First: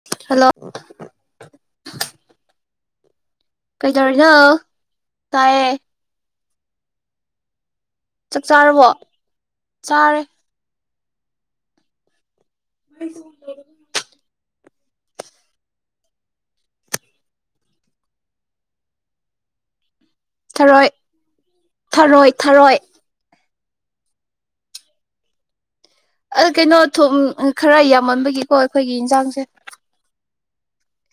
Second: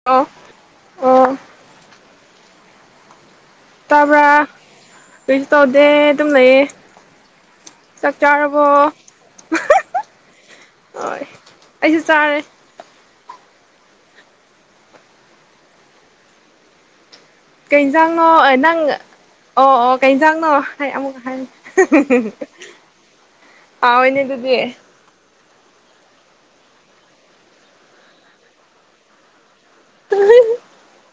ꯑꯣ ꯍꯜꯂꯣ ꯑꯣ ꯀꯩꯗꯧꯔꯤꯅꯣ ꯇꯥꯕ꯭ꯔꯥ ꯀꯣꯏꯁꯨ ꯇꯥꯏꯌꯦ ꯇꯧꯗꯦ ꯑꯗꯨꯝ ꯂꯩꯌꯦ ꯆꯥꯛ ꯆꯥꯔꯕꯣ ꯆꯥꯔꯦ ꯍ ꯑꯩꯁꯨ ꯆꯥꯔꯦ [inaudible] ꯀꯩꯖꯥꯡꯉꯣ ꯅꯪ ꯑꯣ ꯑꯣ ꯀꯖꯥꯡꯅꯣ ꯊꯔꯣꯏ ꯍꯥꯏ ꯑꯃꯨꯛ ꯍꯥꯏ ꯊꯔꯣꯏ ꯊꯔꯣꯏ ꯄꯥꯎꯅꯦ ꯑꯗꯨꯗꯤ ꯀꯩꯅꯣ ꯊ ꯈꯔ ꯌꯥꯝꯃꯟꯕꯒꯤꯀꯣ ꯑꯩꯈꯣꯏꯒꯤ ꯏꯟꯁꯥꯡꯁꯦ ꯎꯝ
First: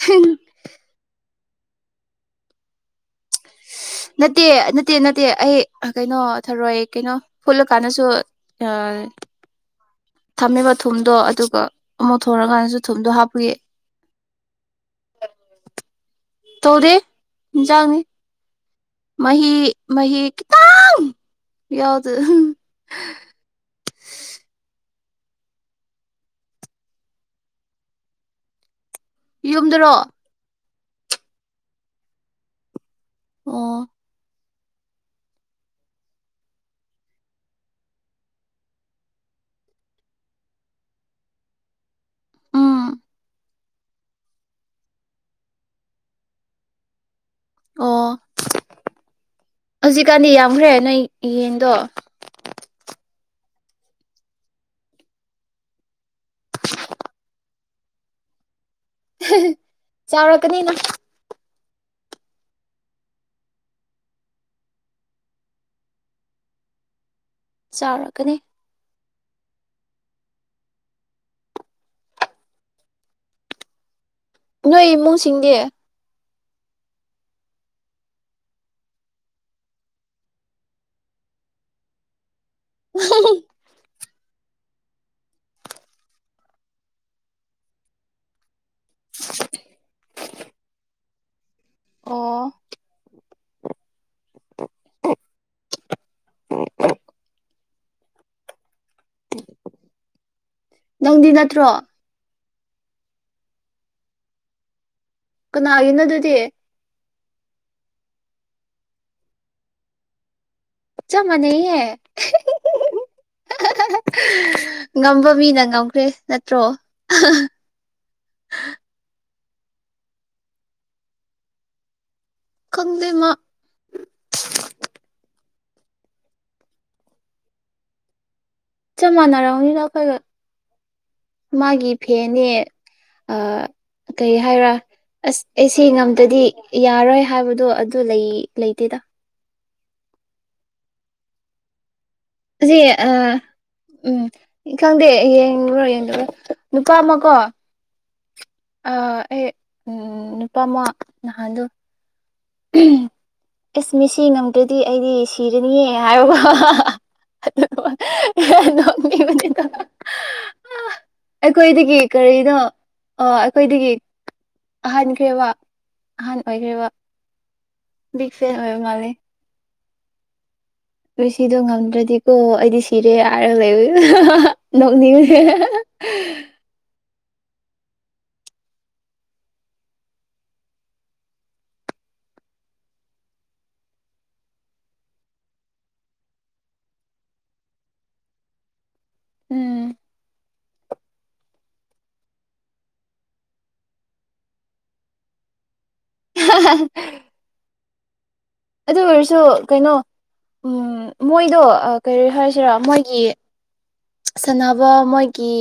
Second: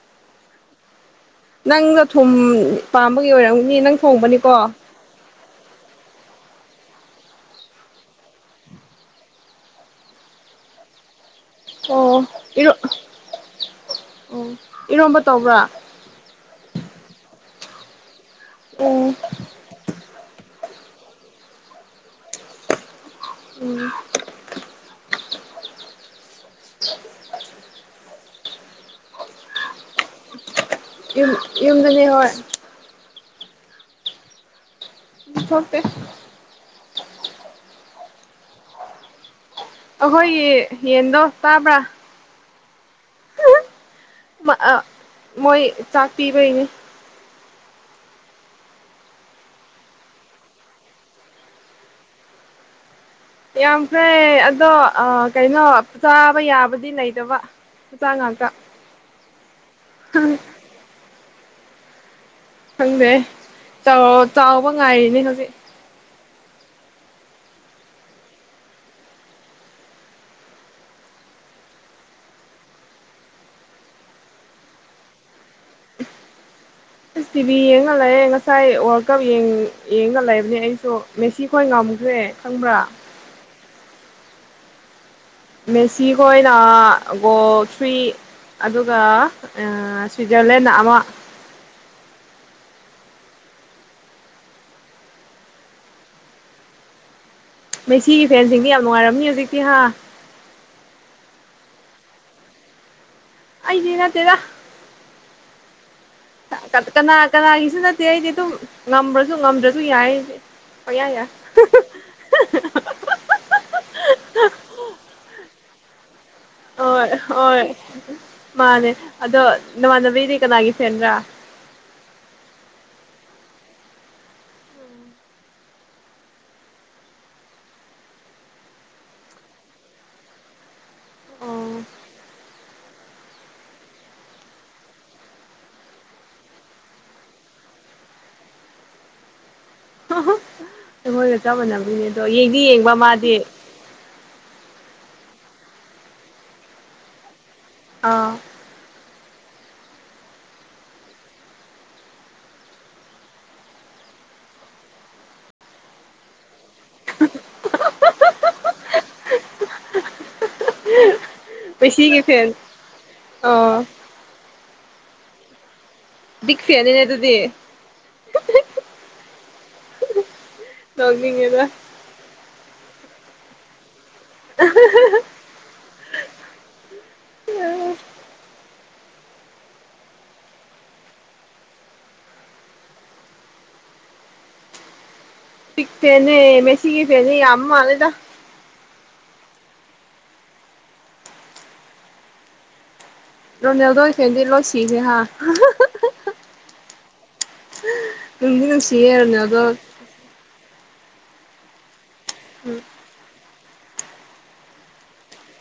ꯊꯪ ꯅꯪꯗ ꯊꯨꯝ ꯄꯥꯝꯕꯒꯤ ꯑꯣꯏꯔꯝꯅꯤ ꯅꯪ ꯅꯠꯇꯦ ꯊꯣꯡꯕꯅꯤꯀꯣ ꯅꯠꯇꯦ ꯅꯠꯇꯦ ꯑꯩ ꯀꯩꯅꯣ ꯊꯧꯔꯣꯏ ꯀꯩꯅꯣ ꯐꯨꯠꯂꯀꯥꯟꯗꯁꯨ ꯊꯝꯃꯦꯕ ꯊꯨꯝꯗꯣ ꯑꯗꯨꯒ ꯑꯃꯨꯛ ꯑꯣ ꯊꯣꯡꯔꯀꯥꯟꯗꯁꯨ ꯊꯨꯝꯗꯣ ꯍꯥꯞꯄꯨꯒ ꯎꯝ ꯏꯔꯣꯝꯕ ꯇꯧꯕ꯭ꯔꯥ ꯇꯧꯗꯦ ꯌꯦꯟꯖꯥꯡꯅꯤ ꯑꯣ ꯃ ꯃꯍꯍꯤ ꯌꯥꯎꯗ ꯎꯝ [inaudible] ꯌꯨꯝꯗꯔꯣ ꯌꯨꯝ ꯌꯨꯝꯗꯅꯤ ꯍꯣꯏ ꯑꯣ ꯊꯣꯔꯄ ꯑꯩꯈꯣꯏꯒꯤ ꯌꯦꯟꯗꯣ ꯇꯥꯕ꯭ꯔꯥ ꯎꯝ ꯃꯣꯏ ꯆꯥꯛ ꯄꯤꯕꯩꯅꯤ ꯑꯣ ꯍꯧꯖꯤꯛꯀꯥꯟꯗꯤ ꯌꯥꯝꯈ꯭ꯔꯦ ꯅꯣꯏ ꯌꯦꯟꯗꯣ ꯌꯥꯝ ꯐ꯭ꯔꯦ ꯑꯗꯣ ꯀꯩꯅꯣ ꯆꯥꯕ ꯌꯥꯕꯗꯤ ꯂꯩꯗꯕ ꯇꯥꯡꯉꯀ ꯆꯥꯎꯔꯛꯀꯅꯤꯅ ꯈꯪꯗꯦ ꯆꯥꯎꯕ ꯉꯥꯏꯔꯤꯅꯦ ꯍꯧꯖꯤꯛ ꯆꯥꯎꯔꯛꯀꯅꯤ ꯅꯣꯏ ꯏꯃꯨꯡꯁꯤꯡꯗꯤ ꯁ ꯇꯤ ꯚꯤ ꯌꯦꯡꯉ ꯂꯩꯦ ꯉꯁꯥꯏ ꯋꯥꯔꯜ ꯀꯞ ꯌꯦꯡꯅꯜꯂꯕꯅꯦ ꯑꯩꯁꯨ ꯃꯦꯁꯤ ꯈꯣꯏ ꯉꯝꯈ꯭ꯔꯦ ꯈꯪꯕ꯭ꯔꯥ꯫ ꯃꯦꯁꯤ ꯍꯣꯏꯅ ꯒꯣꯜ ꯊ꯭ꯔꯤ ꯑꯗꯨꯒ ꯑ ꯁ꯭ꯋꯤꯖꯔꯂꯦꯟꯅ ꯑꯃ ꯑꯣ꯫ ꯃꯦꯁꯤꯒꯤ ꯐꯦꯟꯁꯤꯡꯗꯤ ꯌꯥꯝ ꯅꯨꯡꯉꯥꯏꯔꯝꯅꯤ ꯍꯧꯖꯤꯛꯇꯤ ꯍꯥ꯫ ꯅꯪꯗꯤ ꯅꯠꯇ꯭ꯔꯣ ꯑꯩꯗꯤ ꯅꯠꯇꯦꯗ ꯅꯅꯥꯏ ꯑꯗꯨꯗꯤꯌꯦ ꯀꯅꯥ ꯀꯅꯥꯒꯤꯁꯨ ꯅꯠꯇꯦ ꯑꯩꯗꯤ ꯑꯗꯨꯝ ꯉꯝꯕ꯭ꯔꯁꯨ ꯉꯝꯗ꯭ꯔꯁꯨ ꯌꯥꯏ ꯄꯪꯌꯥ ꯆ ꯌꯥꯏ ꯃꯅ ꯍꯥꯏ [unintelligible] ꯉꯝꯕ ꯃꯤꯅ ꯉꯝꯈ꯭ꯔꯦ꯫ ꯅꯠꯇ꯭ꯔꯣ ꯍꯣꯏ ꯍꯣꯏ ꯃꯥꯟꯅꯦ ꯑꯗꯣ ꯅꯃꯥꯟꯅꯕꯤꯗꯤ ꯀꯅꯥꯒꯤ ꯐꯦꯟꯔꯥ꯫ ꯈꯪꯗꯦ ꯃꯥ꯫ ꯆꯞ ꯃꯥꯟꯅꯔꯝꯅꯤꯗ ꯑꯩꯈꯣꯏꯒ ꯑꯣ ꯃꯥꯒꯤ ꯐꯦꯅꯦ ꯑꯇꯩ ꯍꯥꯏꯔꯥ ꯑꯁ ꯑꯩꯁꯦ ꯉꯝꯗꯗꯤ ꯌꯥꯔꯣꯏ ꯍꯥꯏꯕꯗꯣ ꯑꯗꯨ ꯂꯩ ꯂꯩꯇꯦꯗ꯫ ꯍꯥ ꯍꯥ ꯑꯩꯈꯣꯏꯒ ꯆꯞ ꯃꯥꯟꯅꯕꯅꯤꯅ꯫ [unintelligible] ꯑ ꯎꯝ ꯈꯪꯗꯦ ꯌꯦꯡꯕ꯭ꯔꯥ ꯌꯦꯡꯗꯕ꯭ꯔꯥ ꯅꯨꯄꯥ ꯑꯃꯀꯣ ꯑꯥ ꯑ ꯑꯩ ꯅꯨꯄꯥꯃ ꯅꯍꯥꯟꯗꯣ ꯑꯦꯁ ꯃꯁꯤ ꯉꯝꯗ꯭ꯔꯗꯤ ꯑꯩꯗꯤ ꯁꯤꯔꯅꯤꯍꯦ ꯍꯥꯏꯔꯨꯕ [unintelligible] [unintelligible] ꯑꯩꯈꯣꯏꯗꯒꯤ ꯃꯦꯁꯤꯒꯤ ꯀꯔꯤꯅꯣ ꯐꯦꯟ ꯑꯣ ꯑꯩꯈꯣꯏꯗꯒꯤ ꯍꯥꯟꯈ꯭ꯔꯦꯕ ꯕꯤꯛ ꯐꯦꯟꯅꯤꯅꯦ ꯑꯗꯨꯗꯤ ꯕꯤꯒ ꯐꯦꯟ ꯑꯣꯏꯕ ꯃꯥꯂꯦ꯫ ꯃꯦꯁꯤꯗꯣ ꯅꯣꯛꯅꯤꯡꯉꯦꯗ ꯉꯝꯗ꯭ꯔꯗꯤꯀꯣ ꯑꯩꯗꯤ ꯁꯤꯔꯦ ꯍꯥꯏꯔꯒ ꯂꯩ ꯅꯣꯛꯅꯤꯡꯉꯦ [unintelligible] ꯕꯤꯛ ꯐꯦꯟꯅꯦ ꯃꯦꯁꯤꯒꯤ ꯐꯦꯟꯖꯦ ꯌꯥꯝꯃ ꯃꯥꯜꯂꯦꯗ꯫ ꯎꯝ꯫ ꯔꯥꯅꯥꯜꯗꯣ ꯐꯦꯟꯗꯤ ꯂꯣꯏ ꯁꯤꯒ꯭ꯔꯦ ꯍꯥ [unintelligible] [unintelligible] ꯅꯨꯡꯗꯤ ꯑꯗꯨ ꯅꯨꯡꯁꯤꯌꯦ ꯑꯣꯏꯔꯁꯨ ꯔꯣꯅꯦꯜꯗꯣ ꯀꯩꯅꯣ ꯃꯣꯏꯗꯣ ꯑ ꯀꯔꯤ ꯍꯥꯏꯁꯤꯔꯥ ꯎꯝ ꯃꯣꯏꯒꯤ ꯁꯥꯟꯅꯕ ꯃꯣꯏꯒꯤ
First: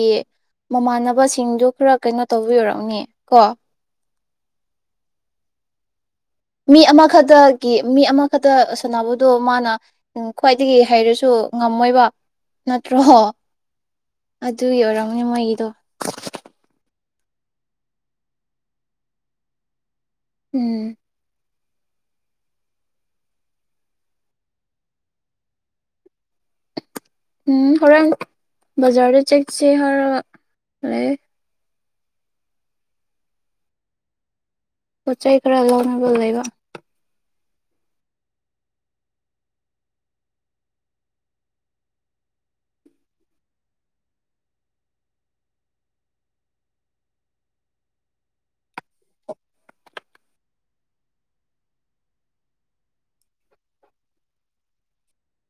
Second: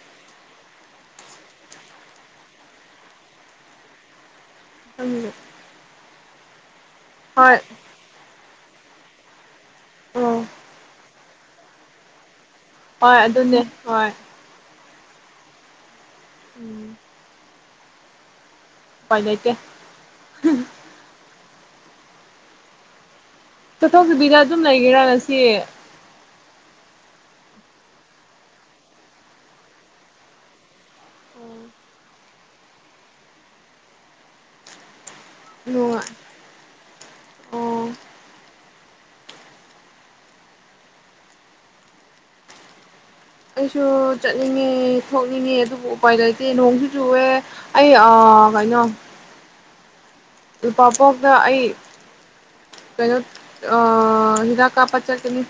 ꯃꯃꯥꯟꯅꯕꯁꯤꯡꯗꯣ ꯈꯔ ꯀꯩꯅꯣ ꯇꯧꯕꯩ ꯑꯣꯢꯔꯝꯅꯤ ꯀꯣ [unintelligible] ꯃꯤ ꯍꯣꯏ ꯑꯃꯈꯇꯒꯤ ꯃꯤ ꯑꯃꯈꯇ ꯁꯥꯟꯅꯕꯗꯣ ꯃꯥꯅ ꯑꯣ ꯈ꯭ꯋꯥꯏꯗꯒꯤ ꯍꯩꯔꯁꯨ ꯉꯝꯃꯣꯏꯕ ꯅꯠꯇ꯭ꯔꯣ ꯍꯣꯏ ꯑꯗꯨꯅꯦ ꯍꯣꯏ ꯑꯗꯨꯏ ꯑꯣꯏꯔꯝꯅꯤ ꯃꯣꯏꯒꯤꯗꯣ ꯎꯝ ꯎꯄꯥꯢ ꯂꯩꯇꯦ ꯎꯝ ꯆꯠꯊꯣꯛꯇꯕꯤꯗ ꯑꯗꯨꯝ ꯂꯩꯔꯤꯔꯥ ꯉꯁꯤ ꯎꯝ ꯍꯣꯔꯦꯟ ꯕꯖꯥꯔꯗ ꯆꯠꯁꯤ ꯍꯥꯏꯔꯒ ꯂꯩꯌꯦ ꯑꯣ ꯄꯣꯠ ꯆꯩ ꯈꯔ ꯅꯨꯡꯉꯥꯏ ꯂꯧꯅꯤꯡꯕ ꯂꯩꯕ ꯑꯣ ꯑꯩꯁꯨ ꯆꯠꯅꯤꯡꯉꯦ ꯊꯣꯛꯅꯤꯡꯉꯦ ꯑꯗꯨꯕꯨ ꯎꯄꯥꯏ ꯂꯩꯇꯦ ꯅꯣꯡꯁꯨ ꯆꯨꯋꯦ ꯑꯩ ꯑ ꯀꯩꯅꯣ ꯂꯨꯄꯥ [unintelligible] ꯑꯩ ꯀꯩꯅꯣ ꯑꯥ ꯍꯤꯗꯥꯛ ꯀꯥꯞꯄ ꯆꯠꯀꯅꯤ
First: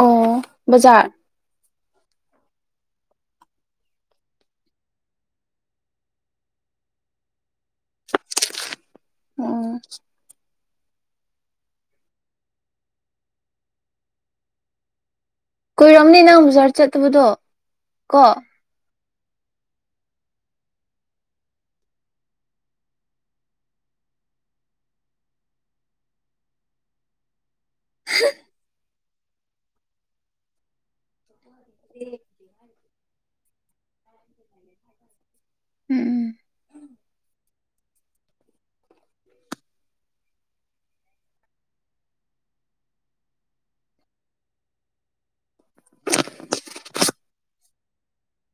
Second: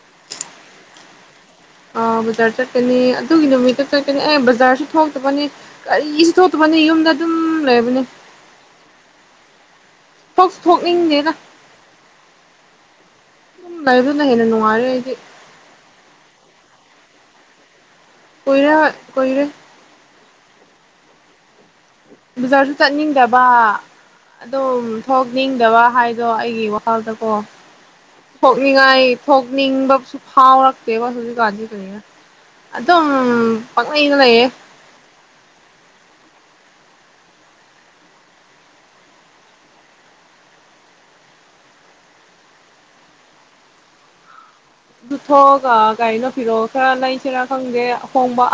ꯑꯣ ꯕꯖꯥꯔ ꯑ ꯕꯖꯥꯔ ꯆꯠꯀꯅꯤ ꯑꯗꯨꯒꯤ ꯅꯨꯃꯤꯠꯇ ꯆꯠꯀꯅꯤ ꯑꯦ ꯕꯖꯥꯔꯁꯨ ꯊꯣꯛꯇꯕꯅꯤ ꯀꯔꯤꯁꯨ ꯊꯣꯛꯇꯕꯅꯤ ꯌꯨꯝꯗ ꯑꯗꯨꯝ ꯂꯩꯕꯅꯦ ꯑꯣ ꯊꯣꯛꯁꯨ ꯊꯣꯛꯅꯤꯡꯗꯦꯗ ꯂꯩꯕꯅ ꯍꯦꯟꯅ ꯅꯨꯡꯉꯥꯏꯔꯦ ꯑꯩꯗꯤ ꯀꯨꯏꯔꯝꯅꯤ ꯅꯪ ꯕꯖꯥꯔ ꯆꯠꯇꯕꯗꯣ ꯀꯣ ꯀꯨꯏꯔ ꯀꯨꯏꯔꯦ ꯕꯖꯥꯔꯁꯨ ꯆꯠꯅꯤꯡꯗꯕ ꯑꯗꯨꯝ ꯊꯣꯛꯅꯤꯡꯗꯕ ꯍꯥꯏꯗꯣ ꯑꯩꯒꯤ ꯋꯥꯈꯜꯗꯀꯣ ꯊꯣꯛꯅꯤꯡꯉꯥꯏ ꯊꯣꯛꯅꯤꯡꯕꯁꯨ ꯐꯥꯎꯔꯛꯇꯦꯕ ꯍꯧꯖꯤꯛꯀꯥꯟꯗꯤ ꯍꯧꯖꯤꯛꯀꯥꯟꯗꯤ ꯀꯩꯔꯤꯔꯥ ꯑꯗꯨꯝ ꯄꯛꯂꯩꯗ ꯂꯩꯌꯦ ꯎꯝ ꯎꯝ ꯊꯣꯛꯑꯒ ꯀꯩꯅꯣ ꯐꯤꯔꯣꯜ ꯈꯔ ꯂꯩꯁꯤꯔꯥ ꯈꯪꯗꯦ ꯑꯍꯣꯡꯕ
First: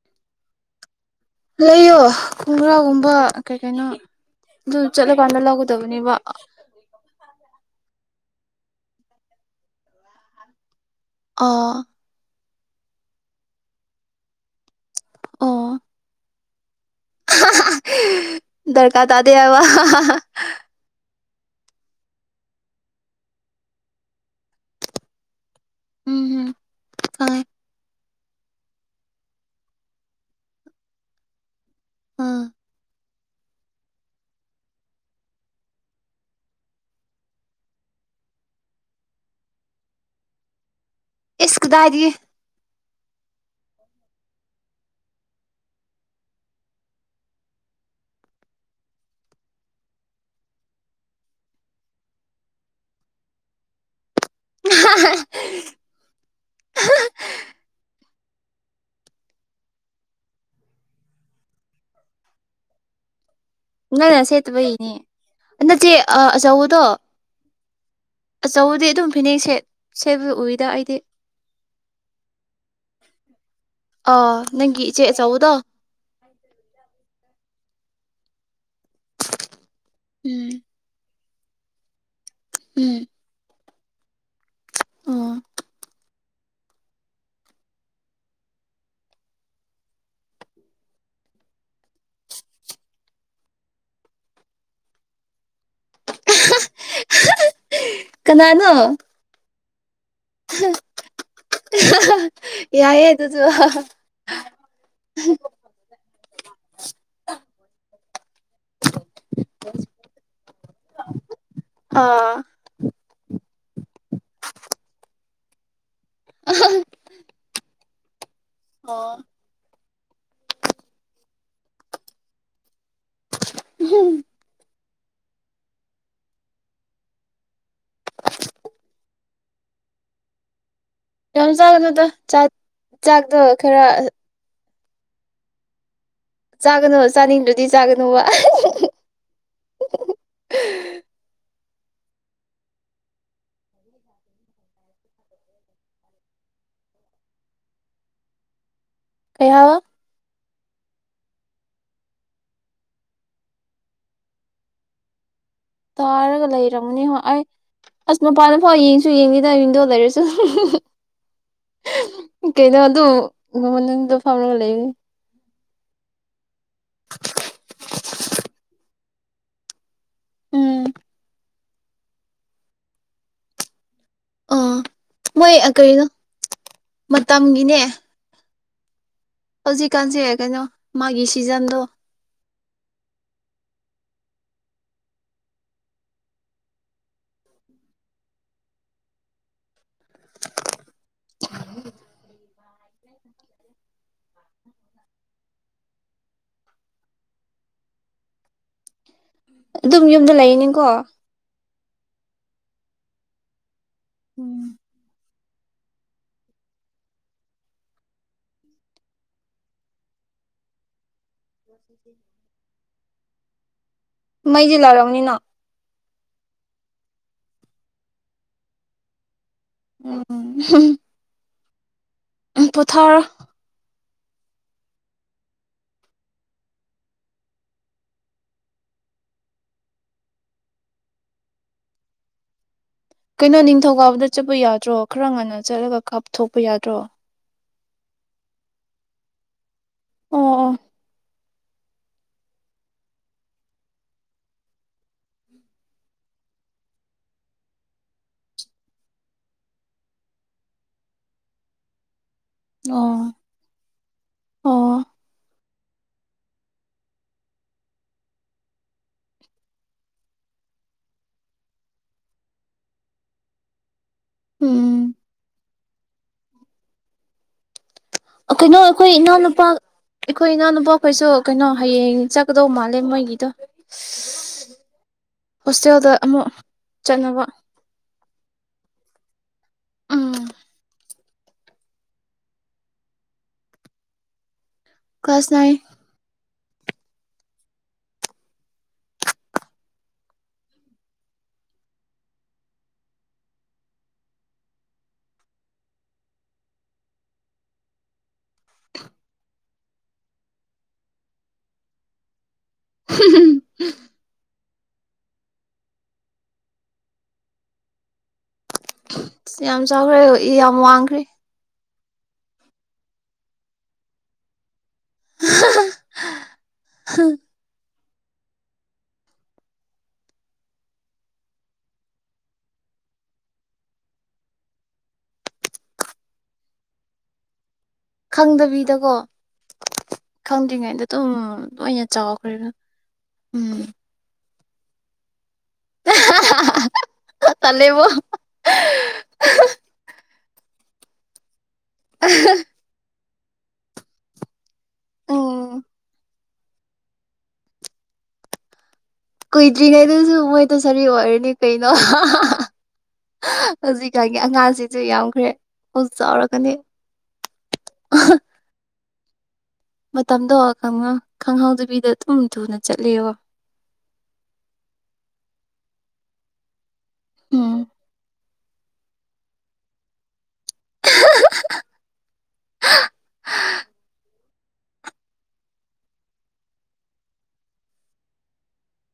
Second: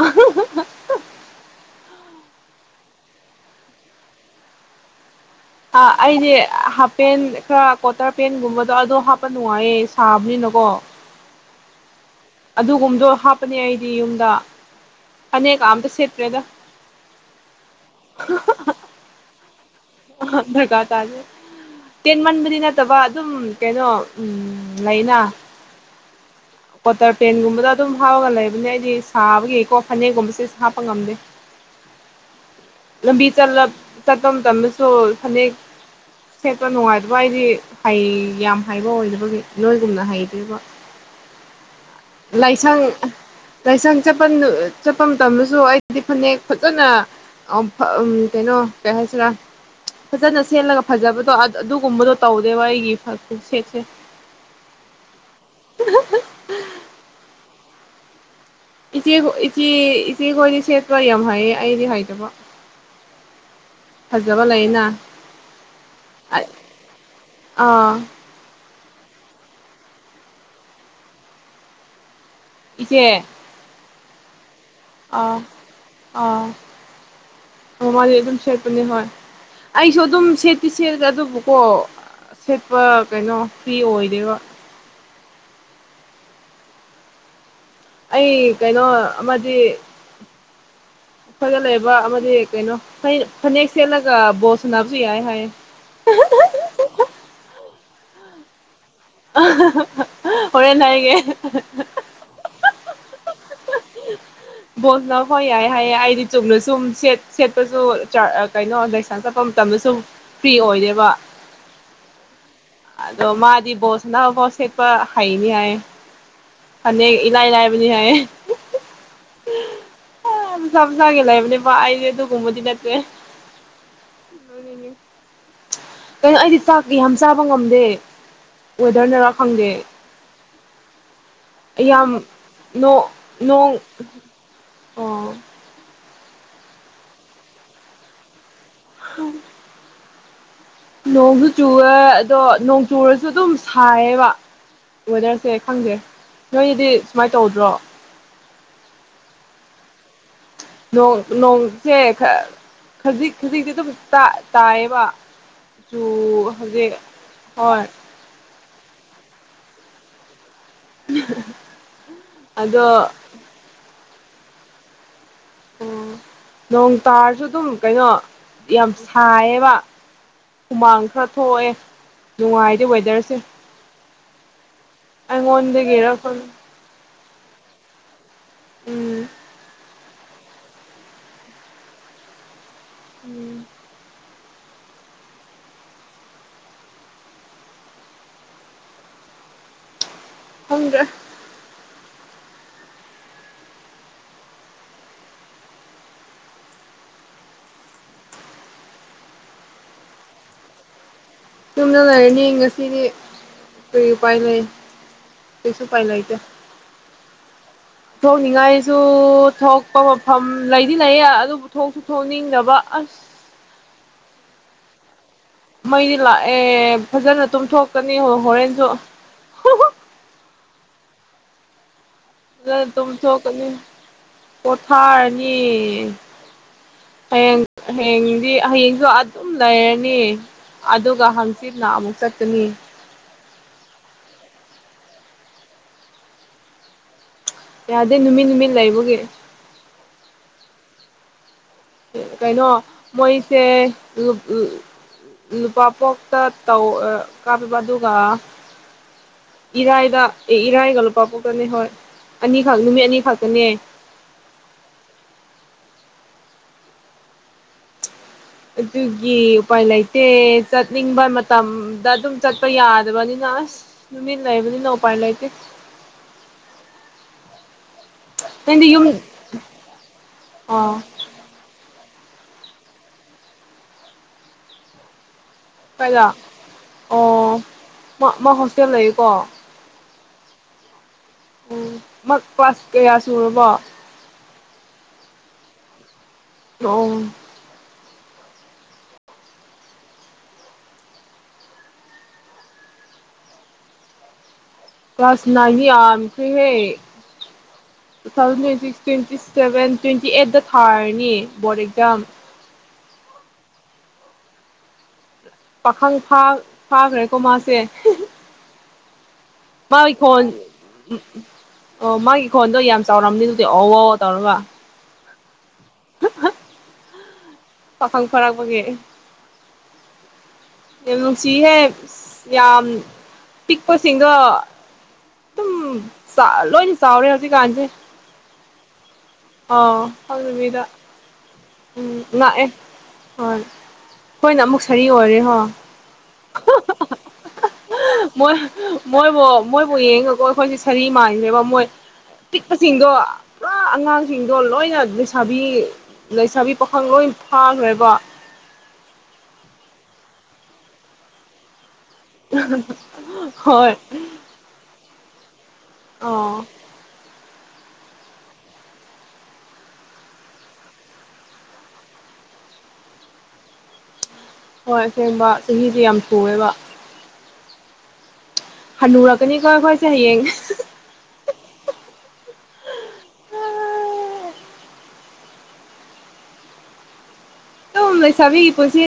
ꯂꯩꯌꯣ ꯈꯣꯡꯒ꯭ꯔꯥꯎꯒꯨꯝꯕ ꯀꯩ ꯀꯩꯅꯣ ꯑꯗꯨ ꯆꯠꯂꯀꯥꯟꯗ ꯂꯧꯒ ꯑ ꯑꯩꯗꯤ ꯍꯥ ꯄꯦꯟ ꯈꯔ ꯀ꯭ꯋꯥꯇꯔ ꯄꯦꯟꯒꯨꯝꯕꯗꯣ ꯑꯗꯣ ꯍꯥꯞꯄ ꯅꯨꯡꯉꯥꯏꯌꯦ ꯁꯥꯕꯅꯤꯅꯀꯣ ꯑꯣ ꯑꯗꯨꯒꯨꯝꯕꯗꯣ ꯍꯥꯞꯄꯅꯦ ꯑꯩꯗꯤ ꯌꯨꯝꯗ ꯐꯅꯦꯛꯀ ꯑꯣ ꯑꯝꯇ ꯁꯦꯠꯇ꯭ꯔꯦꯗ ꯎ ꯗꯔꯀꯥ ꯇꯥꯗꯕ ꯒ ꯇꯥꯖꯦ ꯇꯦꯟ ꯃꯟꯕꯗꯤ ꯅꯠꯇꯕ ꯑꯗꯨꯝ ꯀꯩꯅꯣ ꯎ ꯂꯩꯅ ꯎꯝ ꯎꯝ ꯀꯣꯇꯥꯔ ꯈꯪꯉꯦ ꯄꯦꯟꯦꯟꯒꯨꯝꯕꯗ ꯑꯗꯨꯝ ꯍꯥꯞꯄꯒ ꯂꯩꯕꯅꯦ ꯑꯩꯗꯤ ꯁꯥꯕꯒꯤꯀꯣ ꯐꯅꯦꯛꯒꯨꯝꯕꯁꯦ ꯍꯥꯞꯄ ꯉꯝꯗꯦ ꯑꯥ ꯂꯝꯕꯤ ꯆꯠꯄ ꯃꯇꯝꯝꯃꯁꯨ ꯐꯅꯦꯛ ꯁꯦꯠꯄ ꯅꯨꯡꯉꯥꯏꯇꯕ ꯑꯩꯗꯤ ꯍꯩ ꯌꯥꯝ ꯍꯩꯕ ꯑꯣꯏꯅꯕꯒꯤ ꯅꯣꯏꯒꯨꯝꯅ ꯍꯩꯗꯣꯏꯕ ꯏꯁ ꯀꯗꯥꯏꯗꯒꯤ ꯂꯥꯏꯁꯪ ꯂꯥꯏꯁꯪ ꯆꯠꯄ ꯆꯠꯄ ꯃꯇꯝꯗꯁꯨ ꯑꯩꯗꯤ ꯐꯅꯦꯛ ꯐꯖꯅ ꯑꯣ ꯎꯝ ꯀꯩꯅꯣ ꯀꯩ ꯍꯥꯏꯁꯤꯔꯥ ꯐꯖꯅ ꯁꯦꯠꯂꯒ ꯐꯖꯕꯗꯣ ꯑꯗꯨꯒꯨꯝꯕꯗꯣ ꯇꯧꯗꯦꯕ ꯑꯩꯒꯤ [unintelligible] ꯁꯦꯠꯁꯦ [inaudible] ꯏꯆꯦ ꯍꯣ ꯏꯆꯦ ꯏꯆꯦꯈꯣꯏꯗꯤ ꯁꯦꯠꯄ ꯌꯥꯝ ꯍꯥꯏꯌꯦ ꯑꯩꯗꯤ ꯍꯩꯇꯕ ꯅꯪꯅ ꯐꯖꯕ ꯂꯩꯌꯦꯅ ꯁꯦꯠꯇꯕꯒꯤꯅꯦ ꯅꯆꯦ ꯑ ꯑꯆꯧꯕꯗꯣ ꯑꯥ ꯑꯆꯧꯕꯗꯤ ꯑꯗꯨꯝ ꯐꯤꯅꯦꯛ ꯁꯦꯠ ꯁꯦꯠꯄ ꯎꯏꯗ ꯑꯩꯗꯤ ꯏꯆꯦ ꯑꯥ ꯅꯪꯒꯤꯠ ꯑꯥ ꯑꯥ ꯃꯃ ꯑꯗꯨꯝ ꯁ ꯅꯤ ꯍꯣꯏ ꯑꯩꯁꯨ ꯑꯗꯨꯝ ꯎꯝ ꯁꯦꯠꯇꯤ ꯁꯦꯠꯂ ꯑꯗꯨꯕꯨꯀꯣ ꯁꯦꯠꯄ ꯎꯝ ꯀꯩꯅꯣ ꯐꯤ ꯑꯣꯏꯗꯕ ꯑꯣ ꯑꯩ ꯀꯩꯅꯣ ꯑꯃꯗꯤ [inaudible] ꯑꯩꯈꯣꯏꯗ ꯂꯩꯕ ꯑꯃꯗꯤ ꯀꯩꯅꯣ ꯐꯅꯦꯛ ꯁꯦꯠꯂꯒ ꯕꯣꯁ ꯁꯅꯕꯁꯨ ꯌꯥꯏ ꯍꯥꯏꯌꯦ ꯀꯅꯥꯅꯣ ꯑ ꯌꯥ ꯌꯥ ꯇ ꯇ ꯕꯣꯜꯁꯅ ꯍꯣꯏ ꯌꯥꯏ ꯍꯥꯏꯌꯦ ꯑꯩꯗꯤ ꯆꯨꯝꯂ ꯁ ꯁꯦꯠꯄꯁꯨ ꯀꯩꯅꯣ ꯂꯩꯁꯥꯡ ꯆꯠꯐꯝ ꯃꯇꯝꯗꯁꯨ ꯐ꯭ꯔꯤ ꯑꯣꯏꯗꯦꯕ ꯑꯥ ꯑꯗꯣ ꯃꯥꯗꯤ ꯕꯣꯁ ꯅ ꯋꯥꯁꯦꯄ ꯍꯥꯏꯅꯤ ꯍꯥꯏꯌꯦ ꯐꯅꯦꯛ ꯏꯂꯥꯏ ꯂꯥꯏꯕꯅꯤ ꯍꯥꯏꯌꯦ ꯑꯣ ꯑ ꯆꯥꯖꯒꯦ ꯂꯩꯕꯅꯤꯅꯦ ꯑ ꯑꯗꯨꯒꯒꯨꯝꯕꯗꯤ ꯅꯠꯇꯦ ꯎꯝ ꯎꯅꯦ ꯀꯩꯅꯣ ꯑꯩꯗꯤ ꯆꯥꯛꯀꯤ ꯌꯥꯝ ꯆꯥꯕ ꯉꯝꯗꯦ ꯋꯦꯗꯔ ꯅꯔꯥ ꯈꯪꯗꯦ ꯌꯥꯝ ꯆꯥꯒꯅꯨꯗ ꯌꯥꯝ ꯆꯥꯛ ꯆꯥꯛꯇꯣ ꯅꯣꯡ ꯈꯔ ꯑꯣ ꯆꯥꯒꯅꯨ ꯆꯥꯅꯤꯡꯗ꯭ꯔꯗꯤ ꯆꯥꯒꯅꯨꯕ ꯎꯝ ꯅꯣꯡꯁꯨ ꯆꯨꯨꯔꯦ ꯑꯗꯣ ꯅꯣꯡ ꯆꯨꯔꯁꯨ ꯑꯗꯨꯝ ꯁꯥꯏꯌꯦꯕ ꯋꯦꯗꯔꯁꯦ ꯈꯪꯖꯦ ꯅꯣꯏꯒꯤꯗꯤ ꯁꯨꯃꯥꯏꯅ ꯇꯧꯗ꯭ꯔꯣ ꯀꯌꯥꯕ ꯅꯣꯡ ꯅꯣꯡꯁꯦ ꯈ ꯈꯖꯤꯛ ꯈꯖꯤꯛꯇꯤ ꯑꯗꯨꯝ ꯇꯥꯏꯌꯦꯕ ꯆꯨ ꯇꯥꯔꯒ ꯂꯩꯔꯝꯅꯤ ꯍꯧꯖꯤꯛ ꯍꯣꯏ ꯑꯩ ꯍꯣꯏ ꯑꯁ ꯃꯄꯥꯟꯗ ꯐꯥꯎ ꯌꯦꯡꯁꯨ ꯌꯦꯡꯉꯗ ꯃꯤꯡꯗꯣ ꯂꯩꯔꯁꯨ ꯀꯩꯩꯅ ꯑꯗꯣ ꯑꯗꯨ ꯉꯨꯃꯟꯗ ꯐꯔ ꯂꯩ ꯑꯣꯝ ꯅꯣꯡ ꯇꯥꯔꯁꯨ ꯑꯗꯨꯝ ꯀꯩꯅꯣ ꯌꯥꯝ ꯁꯥꯏꯌꯦꯕ ꯎꯝ ꯍꯨꯃꯥꯡ ꯈꯔ ꯊꯣꯛꯑꯦ ꯅꯨꯡꯉꯥꯏꯗꯤꯦ ꯋꯦꯗꯔꯁꯦ ꯑꯣ ꯃꯣꯏ ꯀꯩꯅꯣ ꯑꯩꯉꯣꯟꯗꯒꯤꯔ ꯈꯪ ꯃꯇꯝꯒꯤꯅꯦ ꯎꯝ ꯍꯧꯖꯤꯛꯀꯥꯟꯁꯦ ꯀꯩꯅꯣ ꯃꯥꯒꯤ ꯁꯤꯖꯟꯗꯣ ꯎꯝ ꯍꯒ [unintelligible] ꯑꯗꯨꯝ ꯌꯨꯝꯗ ꯂꯩꯅꯤꯀꯣ ꯆꯨꯝꯅ ꯂꯩꯔꯅꯤ ꯉꯁꯤꯗꯤ ꯀꯔꯤ ꯎꯄꯥꯏ ꯂꯩ ꯎꯝ ꯄꯁꯨ ꯄꯥꯏ ꯂ ꯏꯇꯦ ꯊꯣꯛꯅꯤꯡꯉꯥꯏꯁꯨ ꯊꯣꯛꯄ ꯃꯐꯝ ꯂꯩꯗꯤ ꯂꯩꯌꯦ ꯑꯗꯨꯕꯨ ꯊꯣꯛꯁꯨ ꯊꯣꯛꯅꯤꯡꯗꯕ ꯑꯁ ꯃꯩꯁ ꯂꯥꯛꯔꯔꯕꯅꯤꯅ ꯃꯩꯗꯤ ꯂꯥꯛꯑꯦ ꯐꯖꯅ ꯇꯨꯝꯊꯣꯛꯀꯅꯤ ꯍꯣꯔꯦꯟꯁꯨ ꯎꯝ ꯑꯗꯨ ꯄꯣꯊꯥꯔꯣ ꯑꯗꯨꯨꯝꯊꯣꯛꯀꯅꯤ ꯄꯣꯊꯥꯔꯅꯤ ꯍꯌꯦꯡ ꯍꯌꯦꯡꯗꯤ ꯍꯌꯦꯡꯁꯨ ꯑꯗꯨꯝ ꯂꯩꯔꯅꯤ ꯑꯗꯨꯒ ꯍꯪꯆꯤꯠꯅ ꯑꯃꯨꯛ ꯆꯠꯀꯅꯤ ꯀꯩꯅꯣ ꯅꯤꯡꯊꯧꯀꯥꯕꯗ ꯆꯠꯄ ꯌꯥꯗ꯭ꯔꯣ ꯈꯔ ꯉꯟꯅ ꯆꯠꯂꯒ ꯀꯥꯞꯊꯣꯛꯄ ꯌꯥꯗ꯭ꯔꯣ ꯌꯥꯗꯦ ꯅꯨꯃꯤꯠ ꯅꯨꯃꯤꯠ ꯂꯩꯕꯒꯦ ꯑꯣ ꯑꯣ ꯀꯩꯅꯣ ꯃꯣꯏꯁꯦ ꯅꯨꯄꯥ ꯄꯣꯛꯇ ꯇꯧ ꯀꯥꯞꯄꯤꯕ ꯑꯗꯨꯒ ꯏꯔꯥꯏꯗ ꯑꯦ ꯏꯔꯥꯏꯒ ꯂꯨꯄꯥ ꯄꯣꯛꯇꯅꯦ ꯍꯣꯏ ꯑꯅꯤꯈꯛ ꯅꯨꯃꯤꯠ ꯑꯣ ꯑꯅꯤ ꯈꯛꯇꯅꯦ ꯑꯣ ꯑꯗꯨꯒꯤ ꯎꯄꯥꯏ ꯂꯩꯇꯦ ꯆꯠꯅꯤꯡꯕ ꯃꯇꯝꯗ ꯑꯗꯨꯝ ꯆꯠꯄ ꯌꯥꯗꯕꯅꯤꯅ ꯑꯁ ꯂꯩꯥꯏꯕ ꯅ ꯎꯝ ꯄꯥꯔꯂꯥꯏꯠꯇꯦ ꯀꯩꯅꯣ ꯅꯪꯗꯤ ꯌꯨꯝ ꯑꯩꯈꯣꯏ ꯏꯅꯥꯎꯅꯨꯄꯥ ꯑꯩꯈꯣꯏ ꯑꯣ ꯏꯅꯥꯎꯅꯨꯄꯥꯈꯣꯏꯁꯨ ꯀꯩꯅꯣ ꯍꯌꯦꯡ ꯆꯠꯀꯗꯧ ꯃꯥꯜꯂꯦ ꯃꯣꯏꯒꯤꯗ ꯍꯣꯁꯇꯦꯜꯗ ꯀꯥꯏꯗ ꯑꯃꯨꯛ ꯆꯠꯅꯕ ꯑꯣ ꯃꯥ ꯍꯣꯁꯇꯦꯜ ꯂꯩꯌꯀꯣ ꯎꯝ ꯎ ꯃ ꯀ꯭ꯂꯥꯁ ꯀꯌꯥ ꯁꯨꯔꯕꯣ ꯀꯁꯅ ꯑꯣꯝ ꯇꯁ ꯅ ꯑꯁꯨ ꯍꯦ two thousand twenty six twenty seven twenty ꯑꯩꯗꯠꯇ ꯊꯥꯔꯅꯤ ꯕꯣꯔꯠ ꯑꯦꯛꯖꯥꯝ [inaudible] ꯄꯥꯈꯪ ꯐꯥꯈ꯭ꯔꯦꯀꯣ ꯃꯥꯁꯦ ꯌꯥꯝ ꯃꯥꯒꯤ ꯆꯥꯎꯈ꯭ꯔꯦ ꯈꯣꯟ ꯌꯥꯝ ꯋꯥꯡꯈ꯭ꯔꯦ ꯑꯣ ꯃꯥꯒꯤ ꯈꯣꯟꯗꯣ ꯌꯥꯝ ꯆꯥꯎꯔꯝꯅꯤ ꯑꯗꯨꯗꯤ ꯑꯧ ꯑ ꯇꯧꯔꯕ ꯎꯝ ꯄꯈꯪ ꯐꯔꯛꯕꯒꯦ ꯌꯥꯝ ꯅꯨꯡꯁꯤꯍꯦ ꯌꯥꯝ ꯄꯤꯛꯄꯁꯤꯡꯗꯣ ꯑꯗꯨꯝ ꯂꯣꯏꯅ ꯆꯥꯎꯔꯦ ꯍꯧꯖꯤꯛꯀꯥꯟꯁꯦ ꯈꯪꯗꯕꯤꯗꯀꯣ ꯑꯥ ꯈꯪꯗꯕꯤꯗ ꯈꯪꯗ꯭ꯔꯤꯉꯩꯗ ꯑꯗꯨꯝ ꯂꯣꯏꯅ ꯎꯝ ꯂꯥꯛꯑꯦ ꯆꯥꯎꯈ꯭ꯔꯦꯕ ꯍꯣꯏ ꯎꯝ ꯍꯣꯏꯅ ꯑꯃꯨꯛ ꯁꯥꯔꯤ ꯑꯣꯏꯔꯦ ꯍꯣꯏ ꯇꯜꯂꯦꯕꯣ ꯃꯣꯏ ꯃꯣꯏ ꯃꯣꯏ ꯊ ꯌꯦꯡꯉꯀꯣ ꯑꯩꯈꯣꯏꯁꯦ ꯁꯔꯤ ꯃꯥꯟꯈ꯭ꯔꯦꯕ ꯃꯣꯏ ꯄꯤꯛꯄ ꯆꯁꯤꯡꯗꯣ ꯄꯨꯔꯥ ꯑꯉꯥꯡꯁꯤꯡꯗꯣ ꯂꯣꯏꯅ ꯂꯩꯁꯥꯕꯤ ꯎꯝ ꯂꯩꯁꯥꯕꯤ ꯄꯥꯈꯪ ꯂꯣꯏ ꯐꯥꯈ꯭ꯔꯦꯕ ꯀꯨꯏꯗ꯭ꯔꯤꯉꯩꯗꯨꯁꯨ ꯃꯣꯏꯗ ꯁꯔꯤ ꯑꯣꯏꯔꯅꯤ ꯀꯩꯅꯣ ꯍꯣꯏ ꯑꯉꯥꯡꯁꯤꯁꯨ ꯌꯥꯎꯈ꯭ꯔꯦ ꯍꯧ ꯑꯥ ꯆꯥꯎꯔꯛꯀꯅꯤ ꯃꯇꯝꯗꯣ ꯈꯪꯉ ꯈꯪꯍꯥꯎꯗꯕꯤꯗ ꯑꯗꯨꯝ ꯊꯨꯅ ꯆꯠꯂꯦꯕ ꯍꯣꯏ ꯑꯁꯦꯡꯕ ꯆꯍꯤꯗꯤ ꯌꯥꯝ ꯊꯨꯑꯦꯕ ꯎꯝ ꯍꯅꯨꯔꯀꯅꯤꯀꯣ ꯑꯩꯈꯣꯏ ꯍꯌꯦꯡ [inaudible] [unintelligible] ꯑꯗꯨꯝ ꯂꯩꯁꯕꯤ ꯄꯨꯟꯁꯤ